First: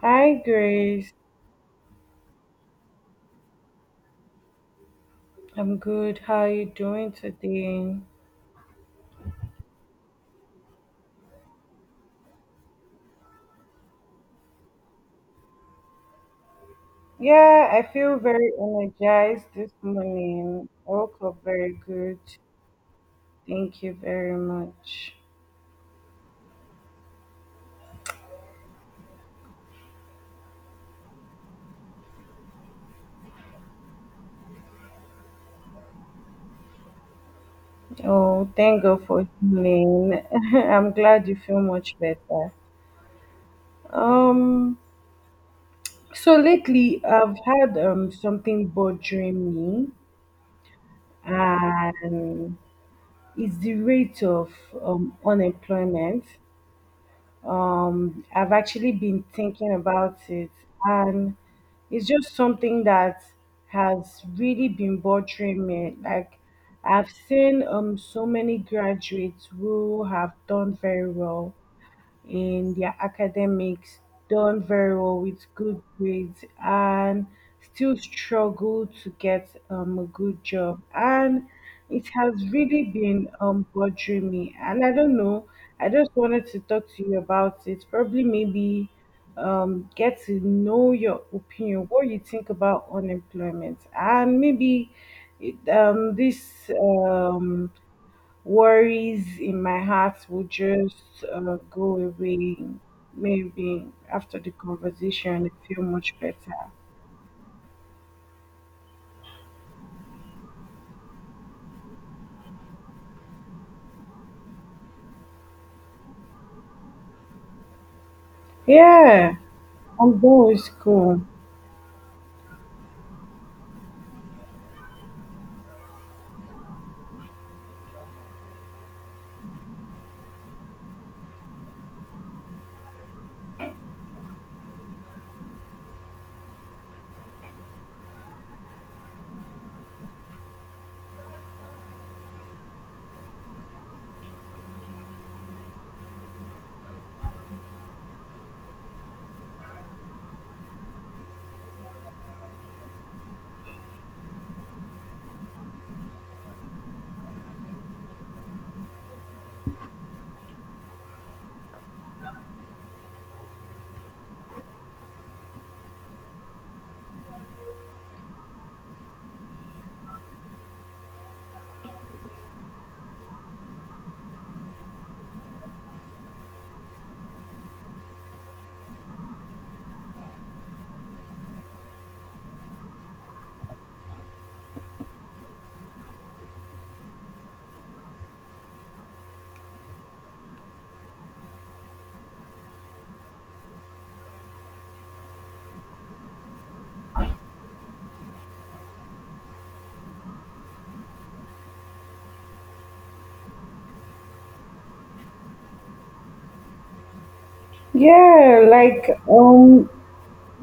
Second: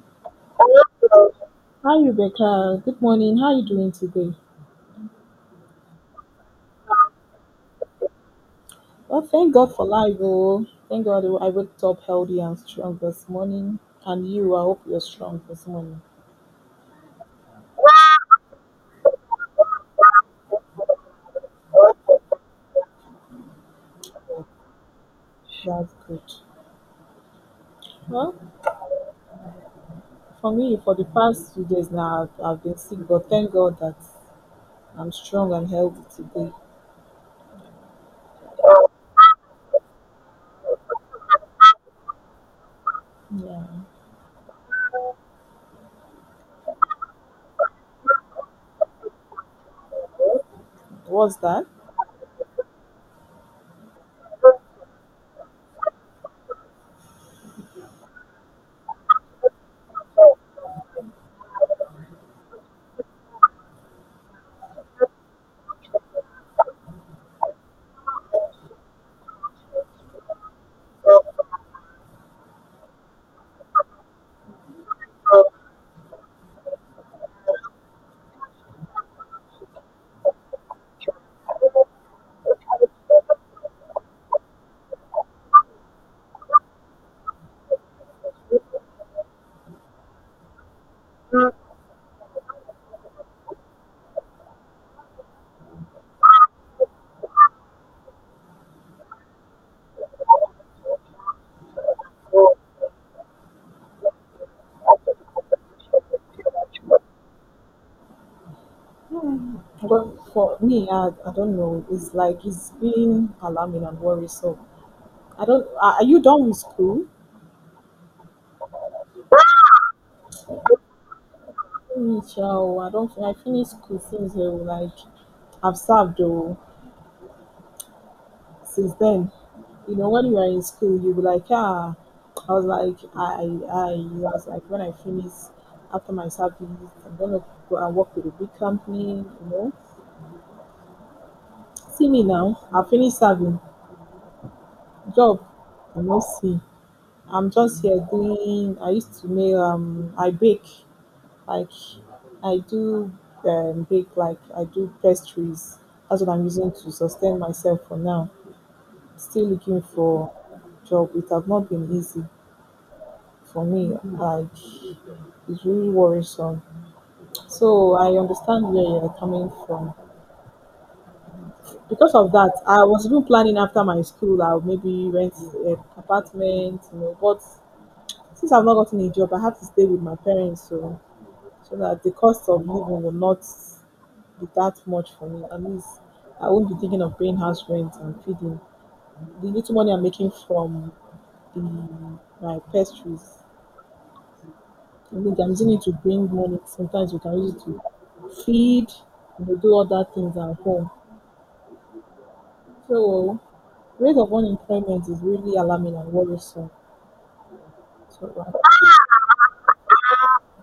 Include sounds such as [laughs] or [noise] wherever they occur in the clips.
Hi, Grace. Hi Rebecca, good morning. How are you doing today? I'm good. How are you doing today? Well, thank God for life, oh. Thank God I woke up healthy and strong this morning. And you, I hope you're strong this morning. Yeah, I feel very energized this morning. I woke up very good. Thank you very much. That's good. Well, for me, for the past few days now, I've been sick, but thank God that I'm strong and healthy today. Oh, thank God for healing. [laughs] I'm glad you feel much better. Yeah. Um, so lately I've had something bothering me, What's that? and it's the rate of unemployment. I've actually been thinking about it, and it's just something that has really been bothering me. Like, I've seen so many graduates who have done very well in their academics, done very well with good grades, and still struggle to get a good job. And it has really been bothering me. And I don't know, I just wanted to talk to you about it. Probably, maybe get to know your opinion, what you think about unemployment, and maybe it, this. Um, worries in my heart will just go away maybe after the conversation I feel much better. Well, for me, I don't know. It's like it's been alarming and worrisome. I don't. Are you done with school? Yeah, I'm done with school. Me sha I don't I finish school since oo, like I've served oo since then. You know, when you are in school you be like ah, I was like when I finish after my service I'm gonna go and work with a big company, you know. See me now, I finished serving, job I no see. I'm just here doing I used to make I bake. Like I do bake, like I do pastries. That's what I'm using to sustain myself for now. Still looking for job. It have not been easy for me. Like it's really worrisome. So I understand where you're coming from. Because of that, I was even planning after my school, I'll maybe rent an apartment, you know. But since I've not gotten a job, I have to stay with my parents. So that the cost of living will not be that much for me. At least I won't be thinking of paying house rent and feeding. The little money I'm making from the my pastries, I mean, I'm using it to bring money. Sometimes we can use it to feed, you know, do other things at home. So rate of unemployment is really alarming and worrisome. So Yeah.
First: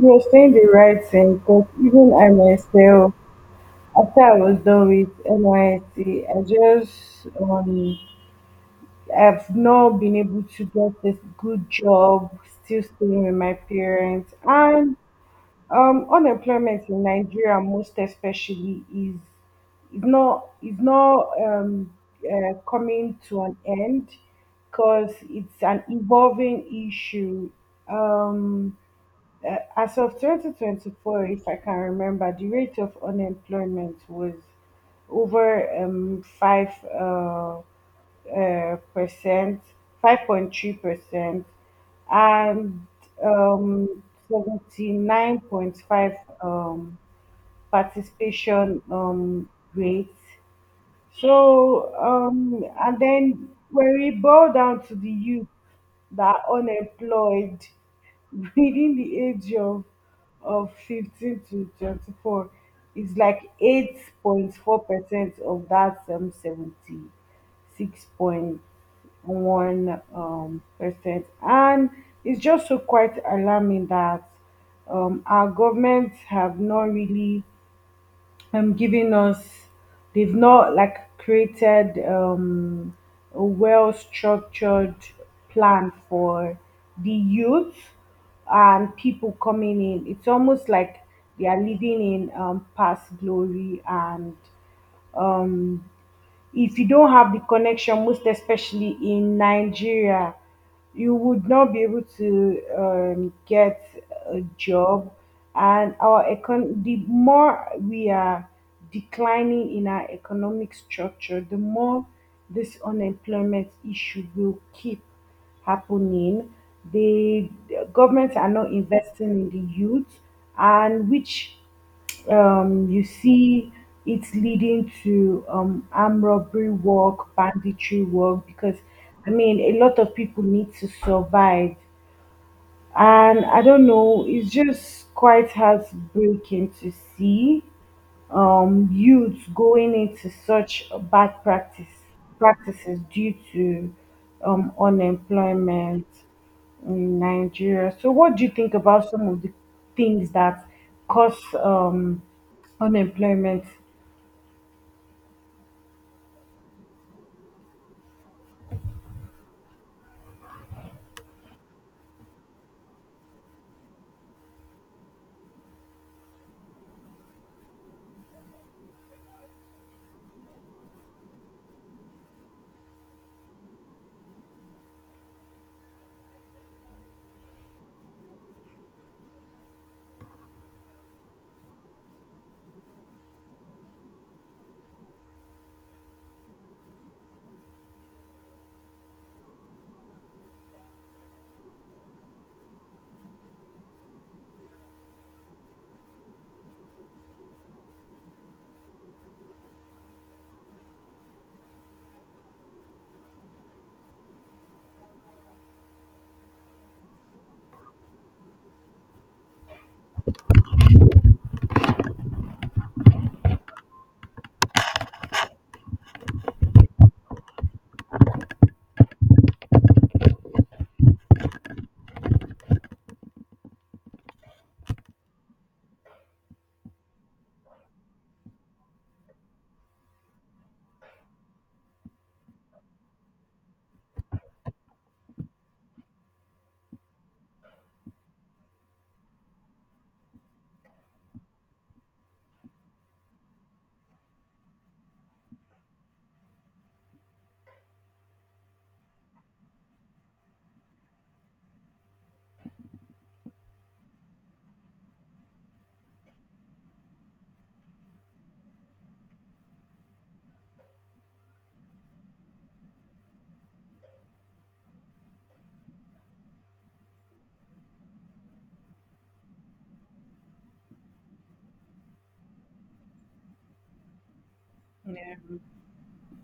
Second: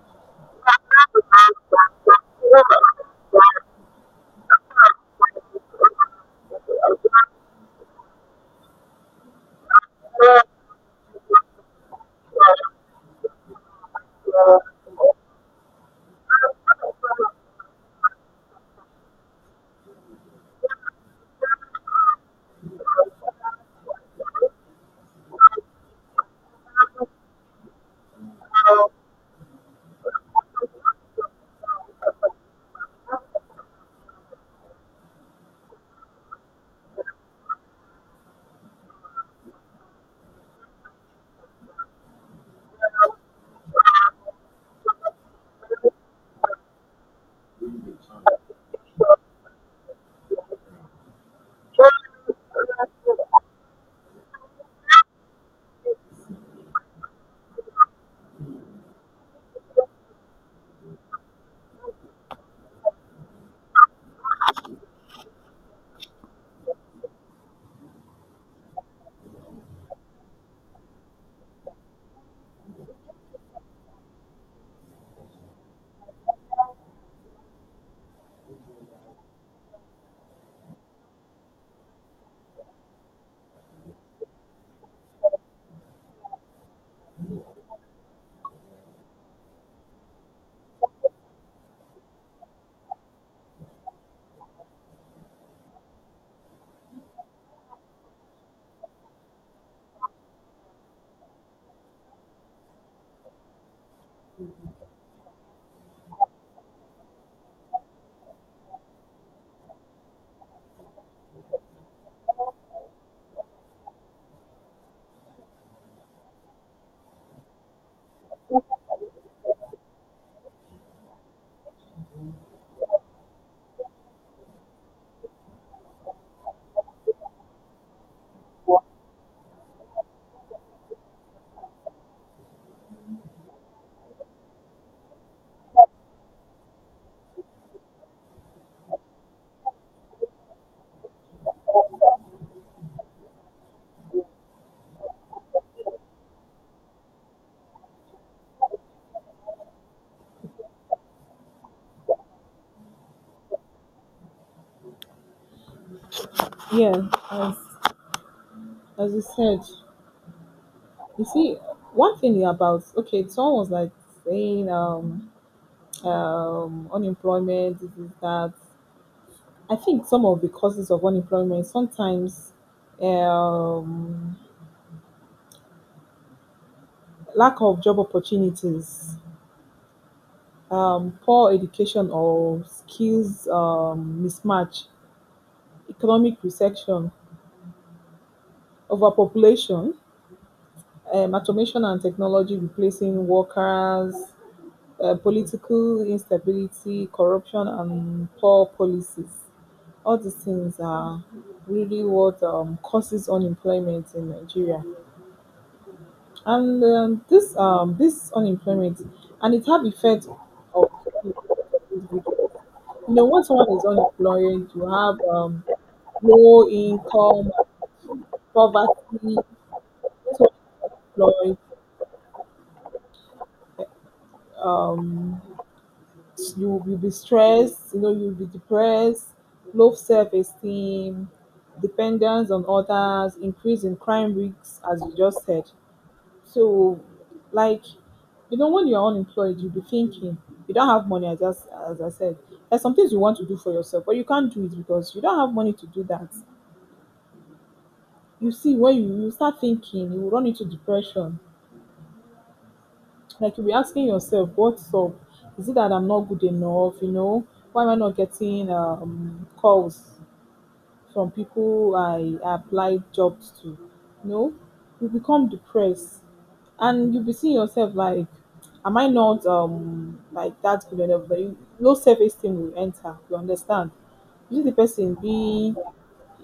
You're saying the right thing because even I myself, after I was done with NYSC, I just I've not been able to get a good job, still staying with my parents. uh, And unemployment in Nigeria most especially is not coming to an end because it's an evolving issue. Um uh, as of 2024, if I can remember, the rate of unemployment was over 5 percent, 5.3 percent, and um, 79.5 participation rate. So, and then when we boil down to the youth that are unemployed [laughs] within the age of 15 to 24, it's like 8.4% of that 76.1 percent. And it's just so quite alarming that our governments have not really giving us, they've not like created a well structured plan for the youth and people coming in. It's almost like they are living in past glory. And um, if you don't have the connection, most especially in Nigeria, you would not be able to get a job. And our the more we are declining in our economic structure, the more this unemployment issue will keep happening. The governments are not investing in the youth, and which, you see it leading to armed robbery work, banditry work, because I mean, a lot of people need to survive. And I don't know, it's just quite heartbreaking to see youths going into such a bad practice practices due to unemployment in Nigeria. So, what do you think about some of the things that cause unemployment? yeah, as you said. You see, one thing about okay, someone was like saying unemployment, this is that. I think some of the causes of unemployment sometimes um lack of job opportunities, poor education or skills mismatch, economic recession, overpopulation, automation and technology replacing workers, political instability, corruption and poor policies. All these things are really what causes unemployment in Nigeria. And this unemployment and it have effect of, you know, when someone is unemployed, you have low income, poverty, like um, you will be stressed. You know you will be depressed, low self esteem, dependence on others, increase in crime risks, as you just said. So, like, you know, when you're unemployed, you'll be thinking, you don't have money, as I said. There's some things you want to do for yourself, but you can't do it because you don't have money to do that. You see, when you start thinking, you will run into depression. Like, you'll be asking yourself, what's up? Is it that I'm not good enough? You know, why am I not getting calls? From people I applied jobs to. You know, you become depressed and you'll be seeing yourself like, am I not like that good enough? But low self esteem will enter. You understand? You see the person Yeah, being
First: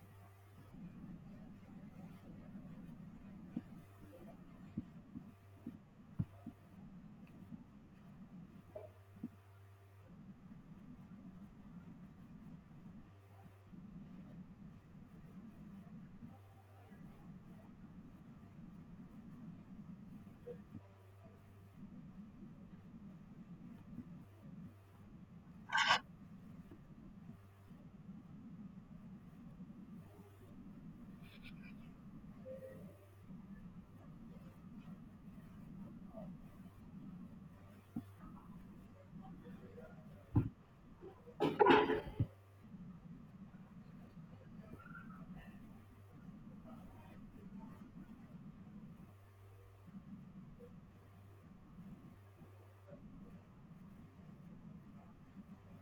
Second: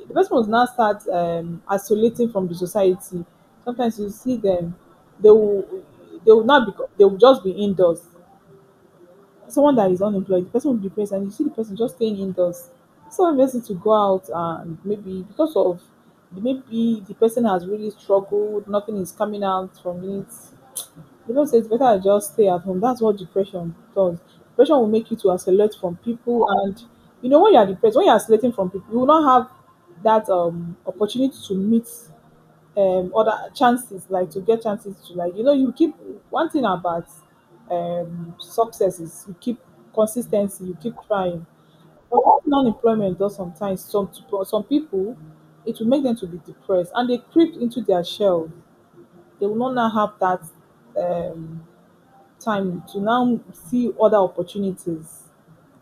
the person must now start isolating from the society. Sometimes you see them, they will they will not be they will just be indoors, someone that is unemployed, the person will be depressed, and you see the person just staying indoors. So the person to go out and maybe because of maybe the person has really struggled, nothing is coming out from it. You know, say it's better I just stay at home. That's what depression does. Depression will make you to isolate from people, and you know when you are depressed, when you are isolating from people, you will not have that opportunity to meet other chances, like to get chances to, like, you know, you keep one thing about success is you keep consistency, you keep trying, but what non-employment does sometimes some people, it will make them to be depressed and they creep into their shell. They will not now have that um time to now see other opportunities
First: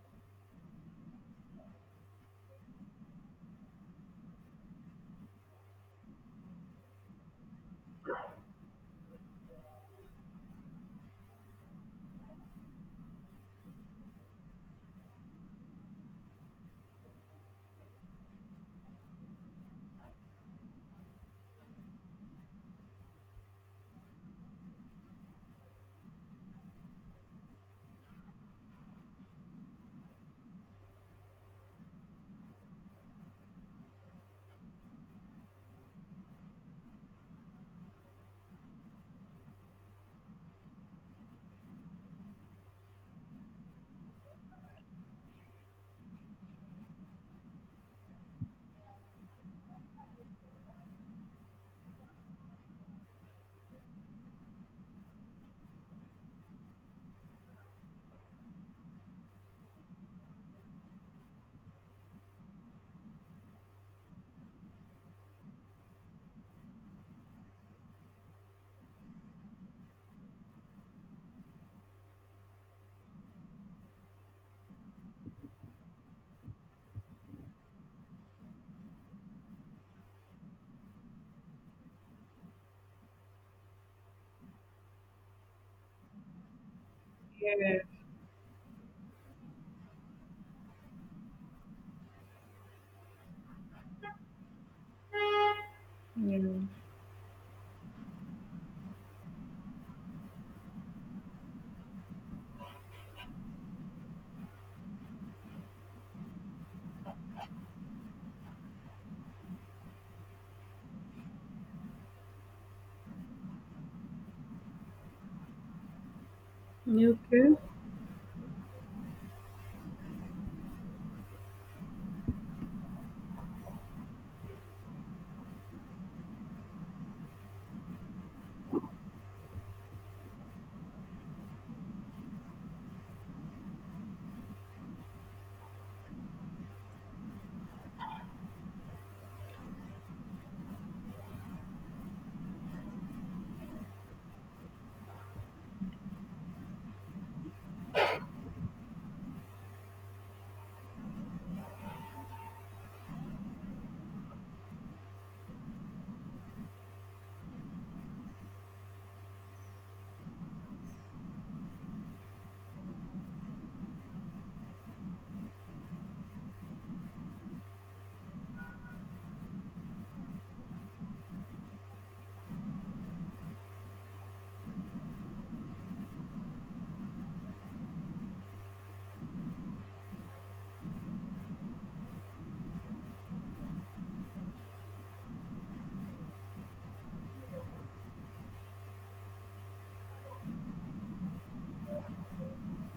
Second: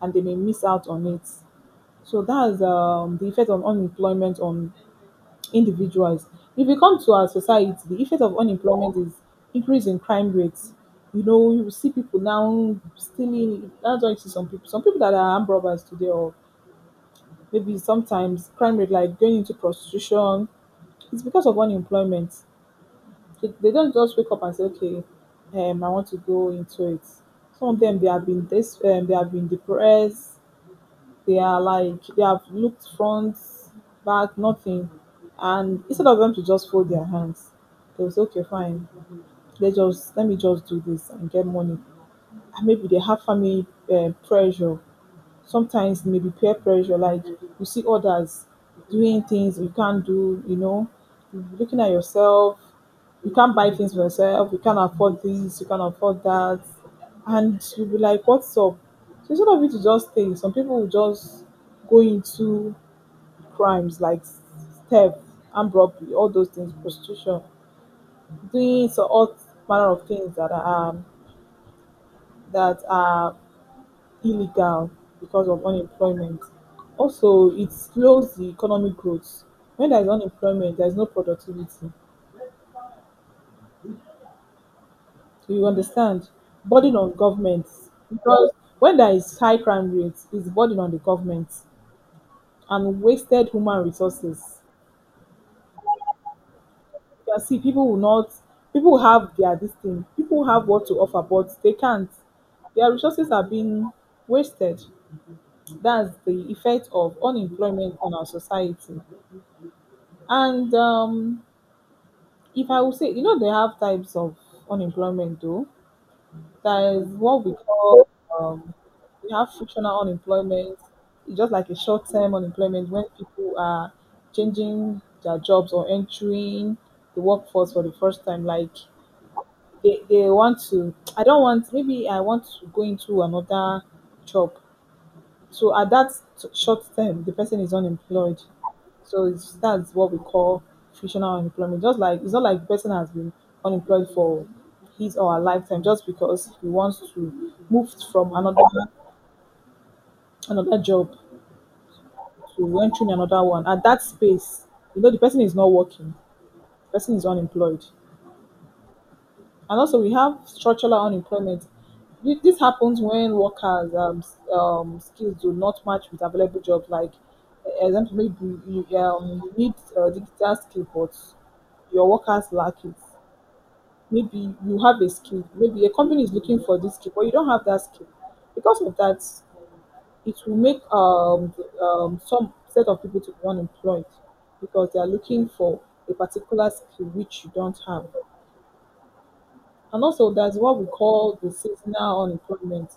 and they may miss out on it. So that's the effect on unemployment on individuals. If we come to our society, the effect of unemployment is increase in crime rates. You know, you will see people now stealing. That's why you see some people that are armed robbers today, or maybe sometimes crime rate like going into prostitution. It's because of unemployment. They don't just wake up and say, okay, I want to go into it. Some of them, they have been this, they have been depressed. They are like they have looked front, back, nothing. And instead of them to just fold their hands, they will say, okay, fine. Let me just do this and get money. And maybe they have family pressure. Sometimes it may be peer pressure, like you see others doing things you can't do, you know, looking at yourself, you can't buy things for yourself, you can't afford this, you can't afford that, and you'll be like, what's up? So instead of you to just stay, some people will just go into crimes like theft, armed robbery, all those things, prostitution, doing so all manner of things that are illegal because of unemployment. Also, it slows the economic growth. When there is unemployment, there is no productivity. You understand? Burden on yeah, governments because when there is high crime rates, it's burden on the government and wasted human resources. yeah. You can see people will not, people have their this thing, people have what to offer, but they can't. Their resources are being wasted. That's the effect of unemployment on our society. And If I would say, you know, they have types of unemployment though. There is You what we okay? call, um, we have frictional unemployment. It's just like a short term unemployment when people are changing their jobs or entering the workforce for the first time. Like they want to, I don't want, maybe I want to go into another job. So at that short term, the person is unemployed. So it's, that's what we call frictional unemployment. Just like it's not like the person has been unemployed for his or her lifetime just because he wants to move from another job to entering another one. At that space, you know, the person is not working. The person is unemployed. And also, we have structural unemployment. This happens when workers' skills do not match with available jobs. Like, example, maybe you need digital skill, but your workers lack it. Maybe you have a skill. Maybe a company is looking for this skill, but you don't have that skill. Because of that, it will make some set of people to be unemployed because they are looking for a particular skill which you don't have. And also, there's what we call the seasonal unemployment.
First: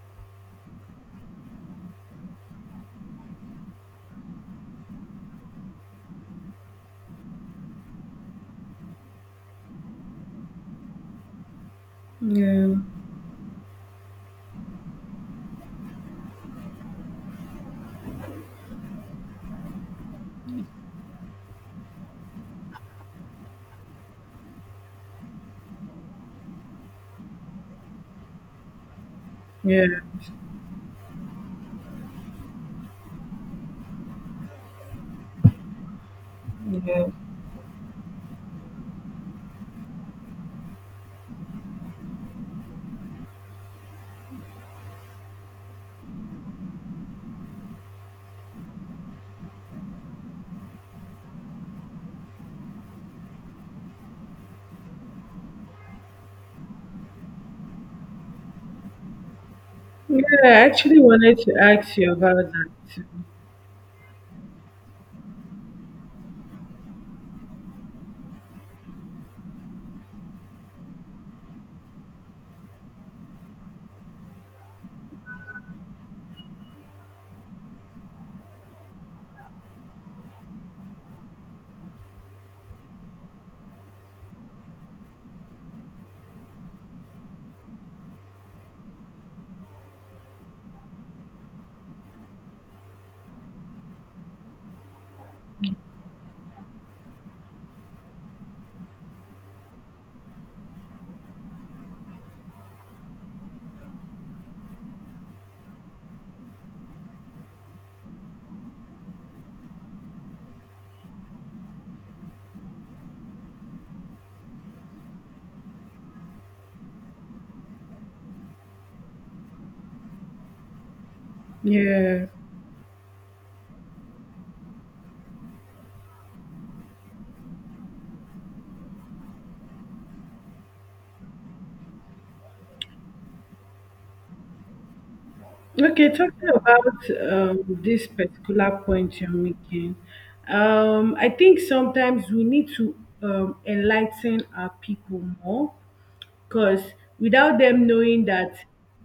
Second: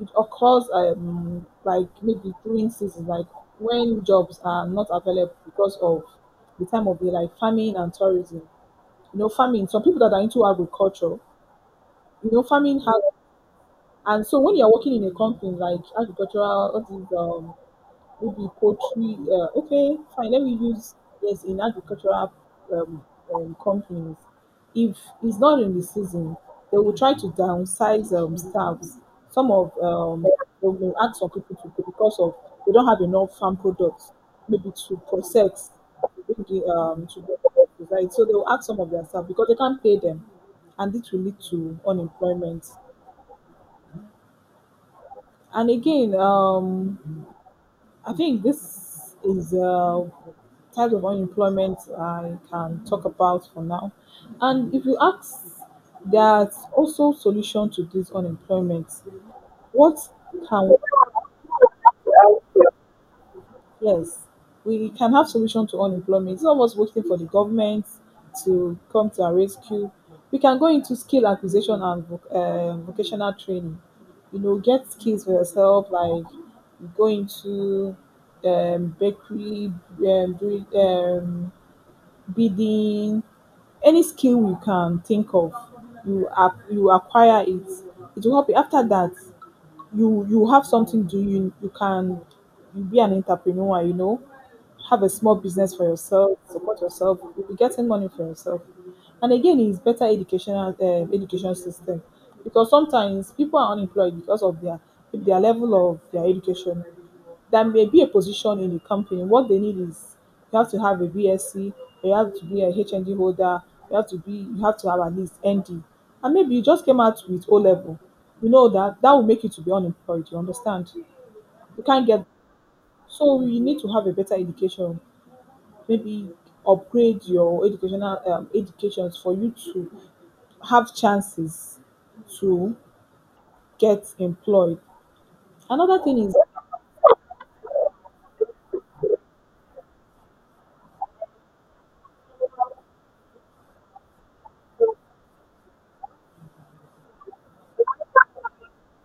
It occurs like maybe during seasons, like when jobs are not available because of the time of year, like farming and tourism. You know, farming, some people that are into agriculture, you know, Yeah, farming has, and so when you're working in a company like agricultural, what is, maybe poultry. Okay, fine. Let me use yes in agricultural um, companies. If it's not in the season, they will try to downsize staffs. Some of yeah, they will ask some people to go because of they don't have enough farm products, maybe to process, maybe yeah. To provide. So they will ask some of their staff because they can't pay them, and this will lead to unemployment. And again, I think this is types of unemployment I can talk about for now. And if you ask, there's also solution to this unemployment. What Yeah, I can actually wanted to ask you about that. Yes, we can have solution to unemployment. It's not us waiting for the government to come to our rescue. We can go into skill acquisition and vocational training. You know, get skills for yourself, like go into bakery, do, bidding, any skill you can think of, you acquire it. It will help you. After that, you have something to do. You can you be an entrepreneur. You know, have a small business for yourself, support yourself. You'll be getting money for yourself. And again, it's better education system because sometimes people are unemployed because of their level of their education. There may be a position in the company. What they need is you have to have a BSc, you have to be a HND holder, you have to have at least ND. And maybe you just came out with O level. You know that will make you to be unemployed, you understand? You can't get, Yeah. so you need to have a better education, maybe upgrade your educational educations for you to have chances to get employed. Another Okay, thing is talking about this particular point you're making, I think sometimes we need to enlighten our people more, because without them knowing that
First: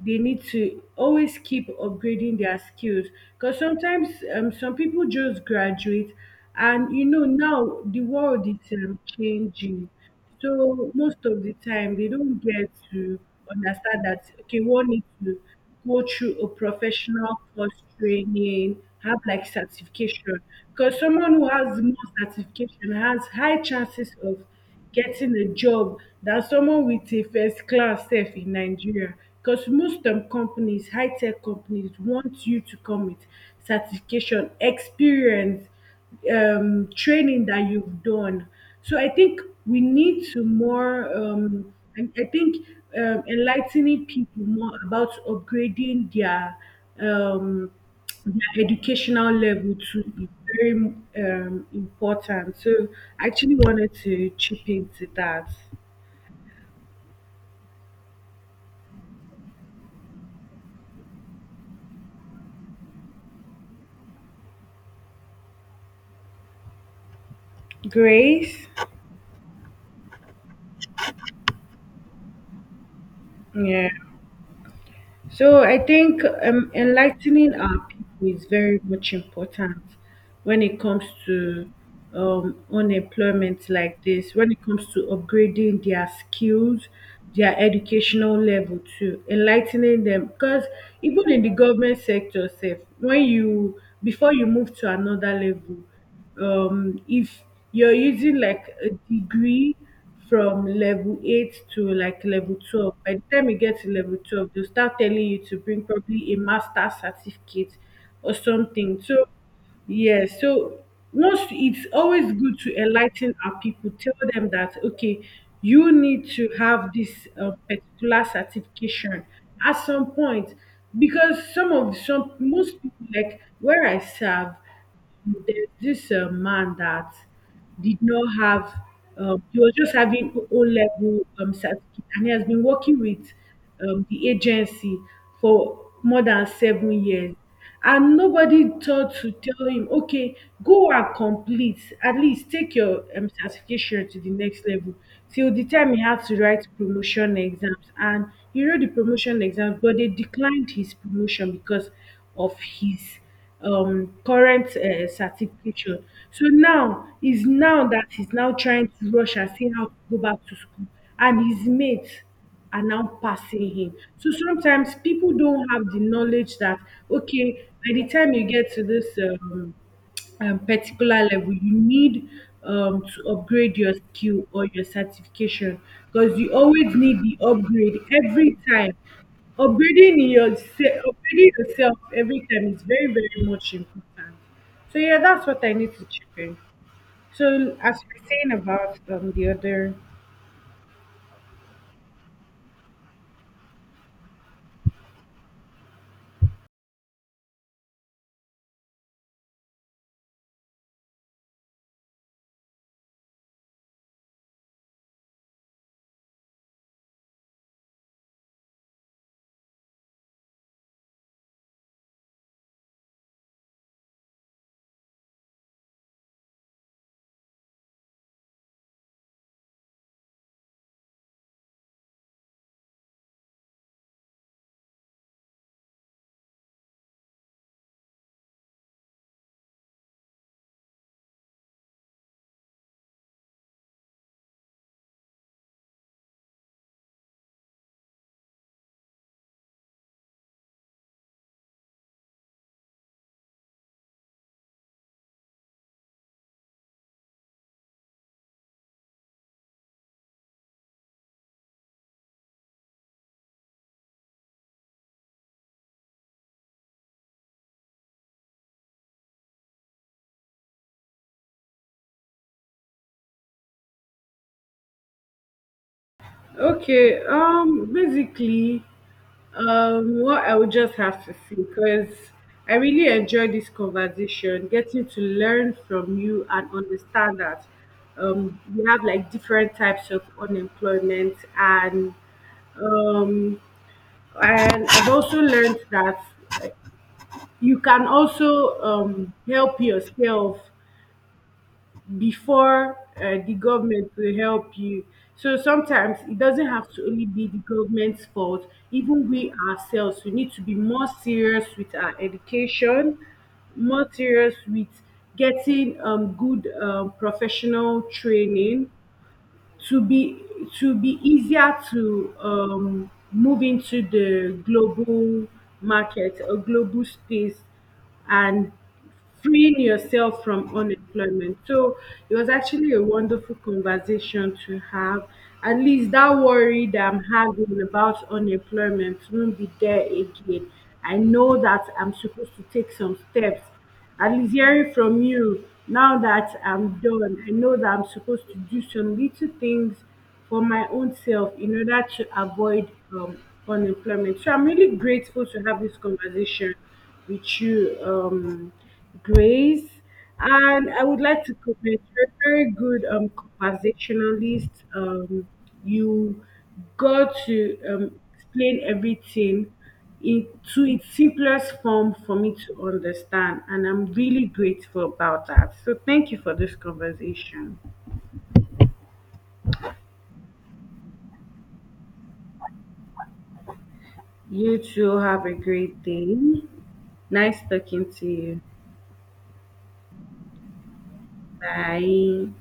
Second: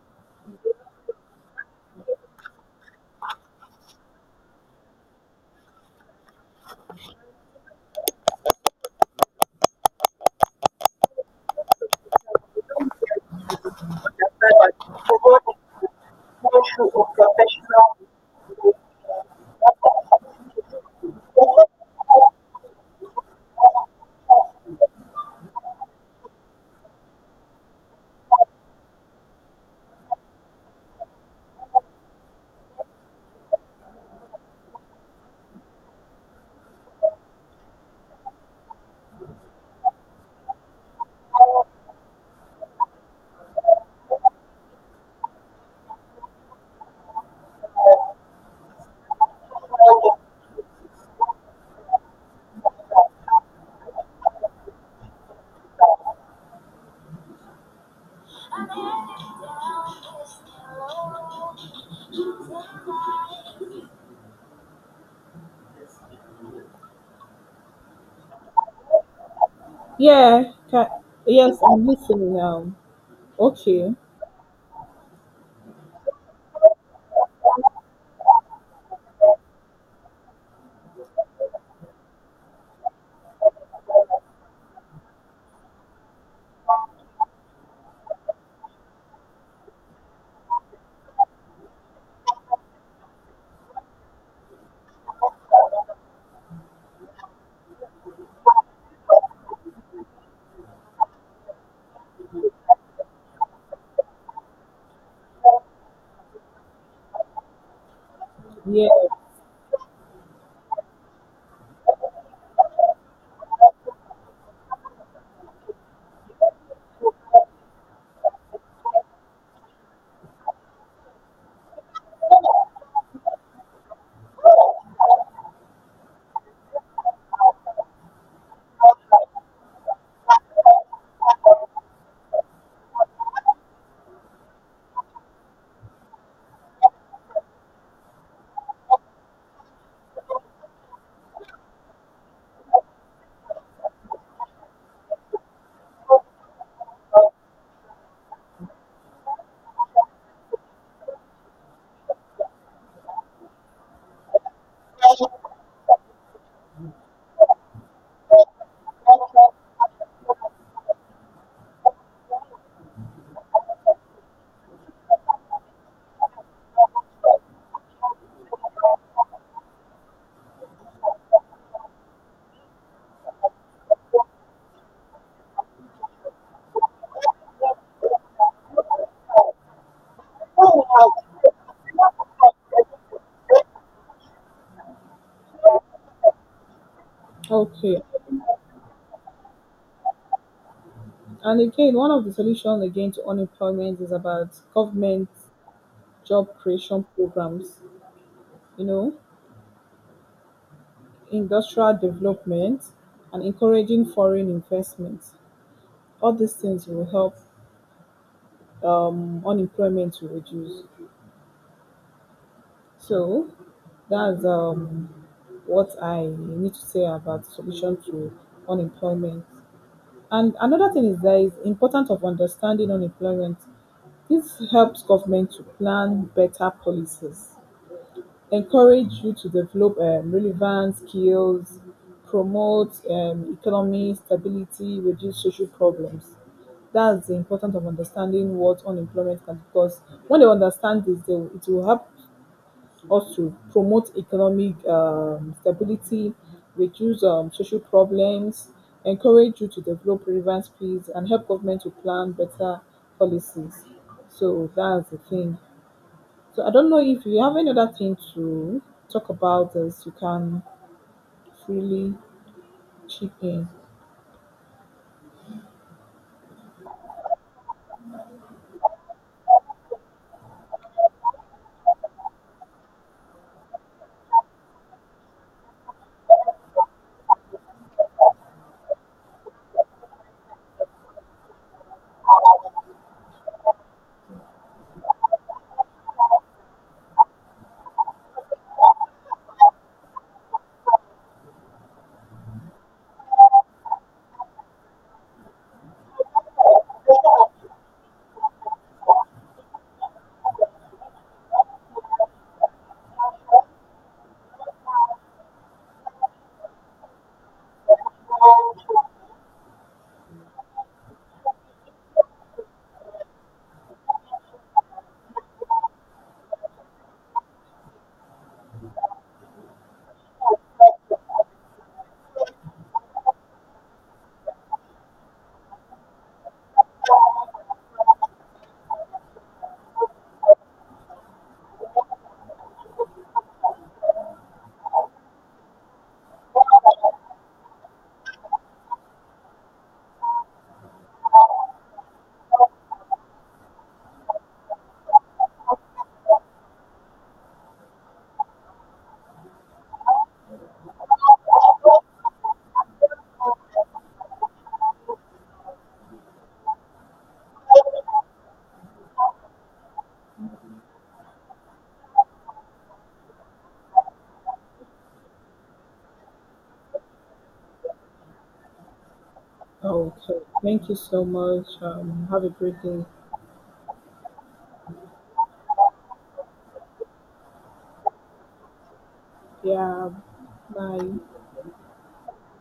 they need to always keep upgrading their skills. Because sometimes some people just graduate, and you know now the world is changing, so most of the time they don't get to understand that okay, one needs to go through a virtue of professional course professional. training, have like certification. Because someone who has more certification has high chances of getting a job than someone with a first class sef in Nigeria. Because most companies, high tech companies, want you to come with certification, experience, training that you've done. So I think we need to more, and I think enlightening people more about upgrading um, their educational level too is very important. So I actually wanted to chip into that. Grace, Yeah. Yes, I'm listening now. yeah. Okay. So I think enlightening our people is very much important when it comes to unemployment like this, when it comes to upgrading their skills, their educational level too, enlightening them. Because even in the government sector, sef, when you, before you move to another level, if you're using like a degree from level 8 to like level 12, by the time you get to level 12 they'll start telling you to bring probably a master certificate or Yeah. something. So yeah. So once, it's always good to enlighten our people, tell them that okay, you need to have this particular certification at some point. Because some of some most people, like where I serve, there's this man that did not have, he was just having O level certificate, and he has been working with the agency for more than 7 years, and nobody thought to tell him okay, go and complete, at least take your certification to the next level. Till the time he had to write promotion exams, and he wrote the promotion exams but they declined his promotion because of his current certification. So now is now that he's now trying to rush and see how to go back to school, and his mates are now passing him. So sometimes people don't have the knowledge that okay, by the time you get to this particular level, you need to upgrade your skill or your certification, because you always need the upgrade every time. Upgrading yourself every time is very, very much important. So yeah, that's what I need to chip in. So as Okay. we're saying about the other. And again, one of the solutions again to unemployment is about government job creation programs, you know, industrial development and encouraging foreign investment. All these things will help unemployment to reduce. So that's what I need to say about solution to unemployment. And another thing is there is importance of understanding unemployment. This helps government to plan better policies, encourage you to develop relevant skills, promote economy stability, reduce social problems. That's the importance of understanding what unemployment can because when they understand this, it will help also promote economic stability, reduce social problems, encourage you to develop relevant skills, and help government to plan better policies. So that's the thing. So I don't know if you have any other thing to talk about this, you can freely chip in. Okay, basically, what I would just have to say, because I really enjoy this conversation, getting to learn from you and understand that we have like different types of unemployment, um, and I've also learned that you can also help yourself before the government will help you. So sometimes it doesn't have to only be the government's fault. Even we ourselves, we need to be more serious with our education, more serious with getting good professional training, to be, to be easier to move into the global market or global space, and freeing yourself from unemployment. So it was actually a wonderful conversation to have. At least that worry that I'm having about unemployment won't be there again. I know that I'm supposed to take some steps. At least hearing from you now that I'm done, I know that I'm supposed to do some little things for my own self in order to avoid unemployment. So I'm really grateful to have this conversation with you, Grace. And I would like to comment. You're a very good conversationalist. Um, you got to explain everything in, to its simplest form for me to understand. And I'm really grateful about that. So thank you for this conversation. Okay. Thank you so much. Have a great day. You too have a great day. Nice talking to you. Yeah. Bye. Bye.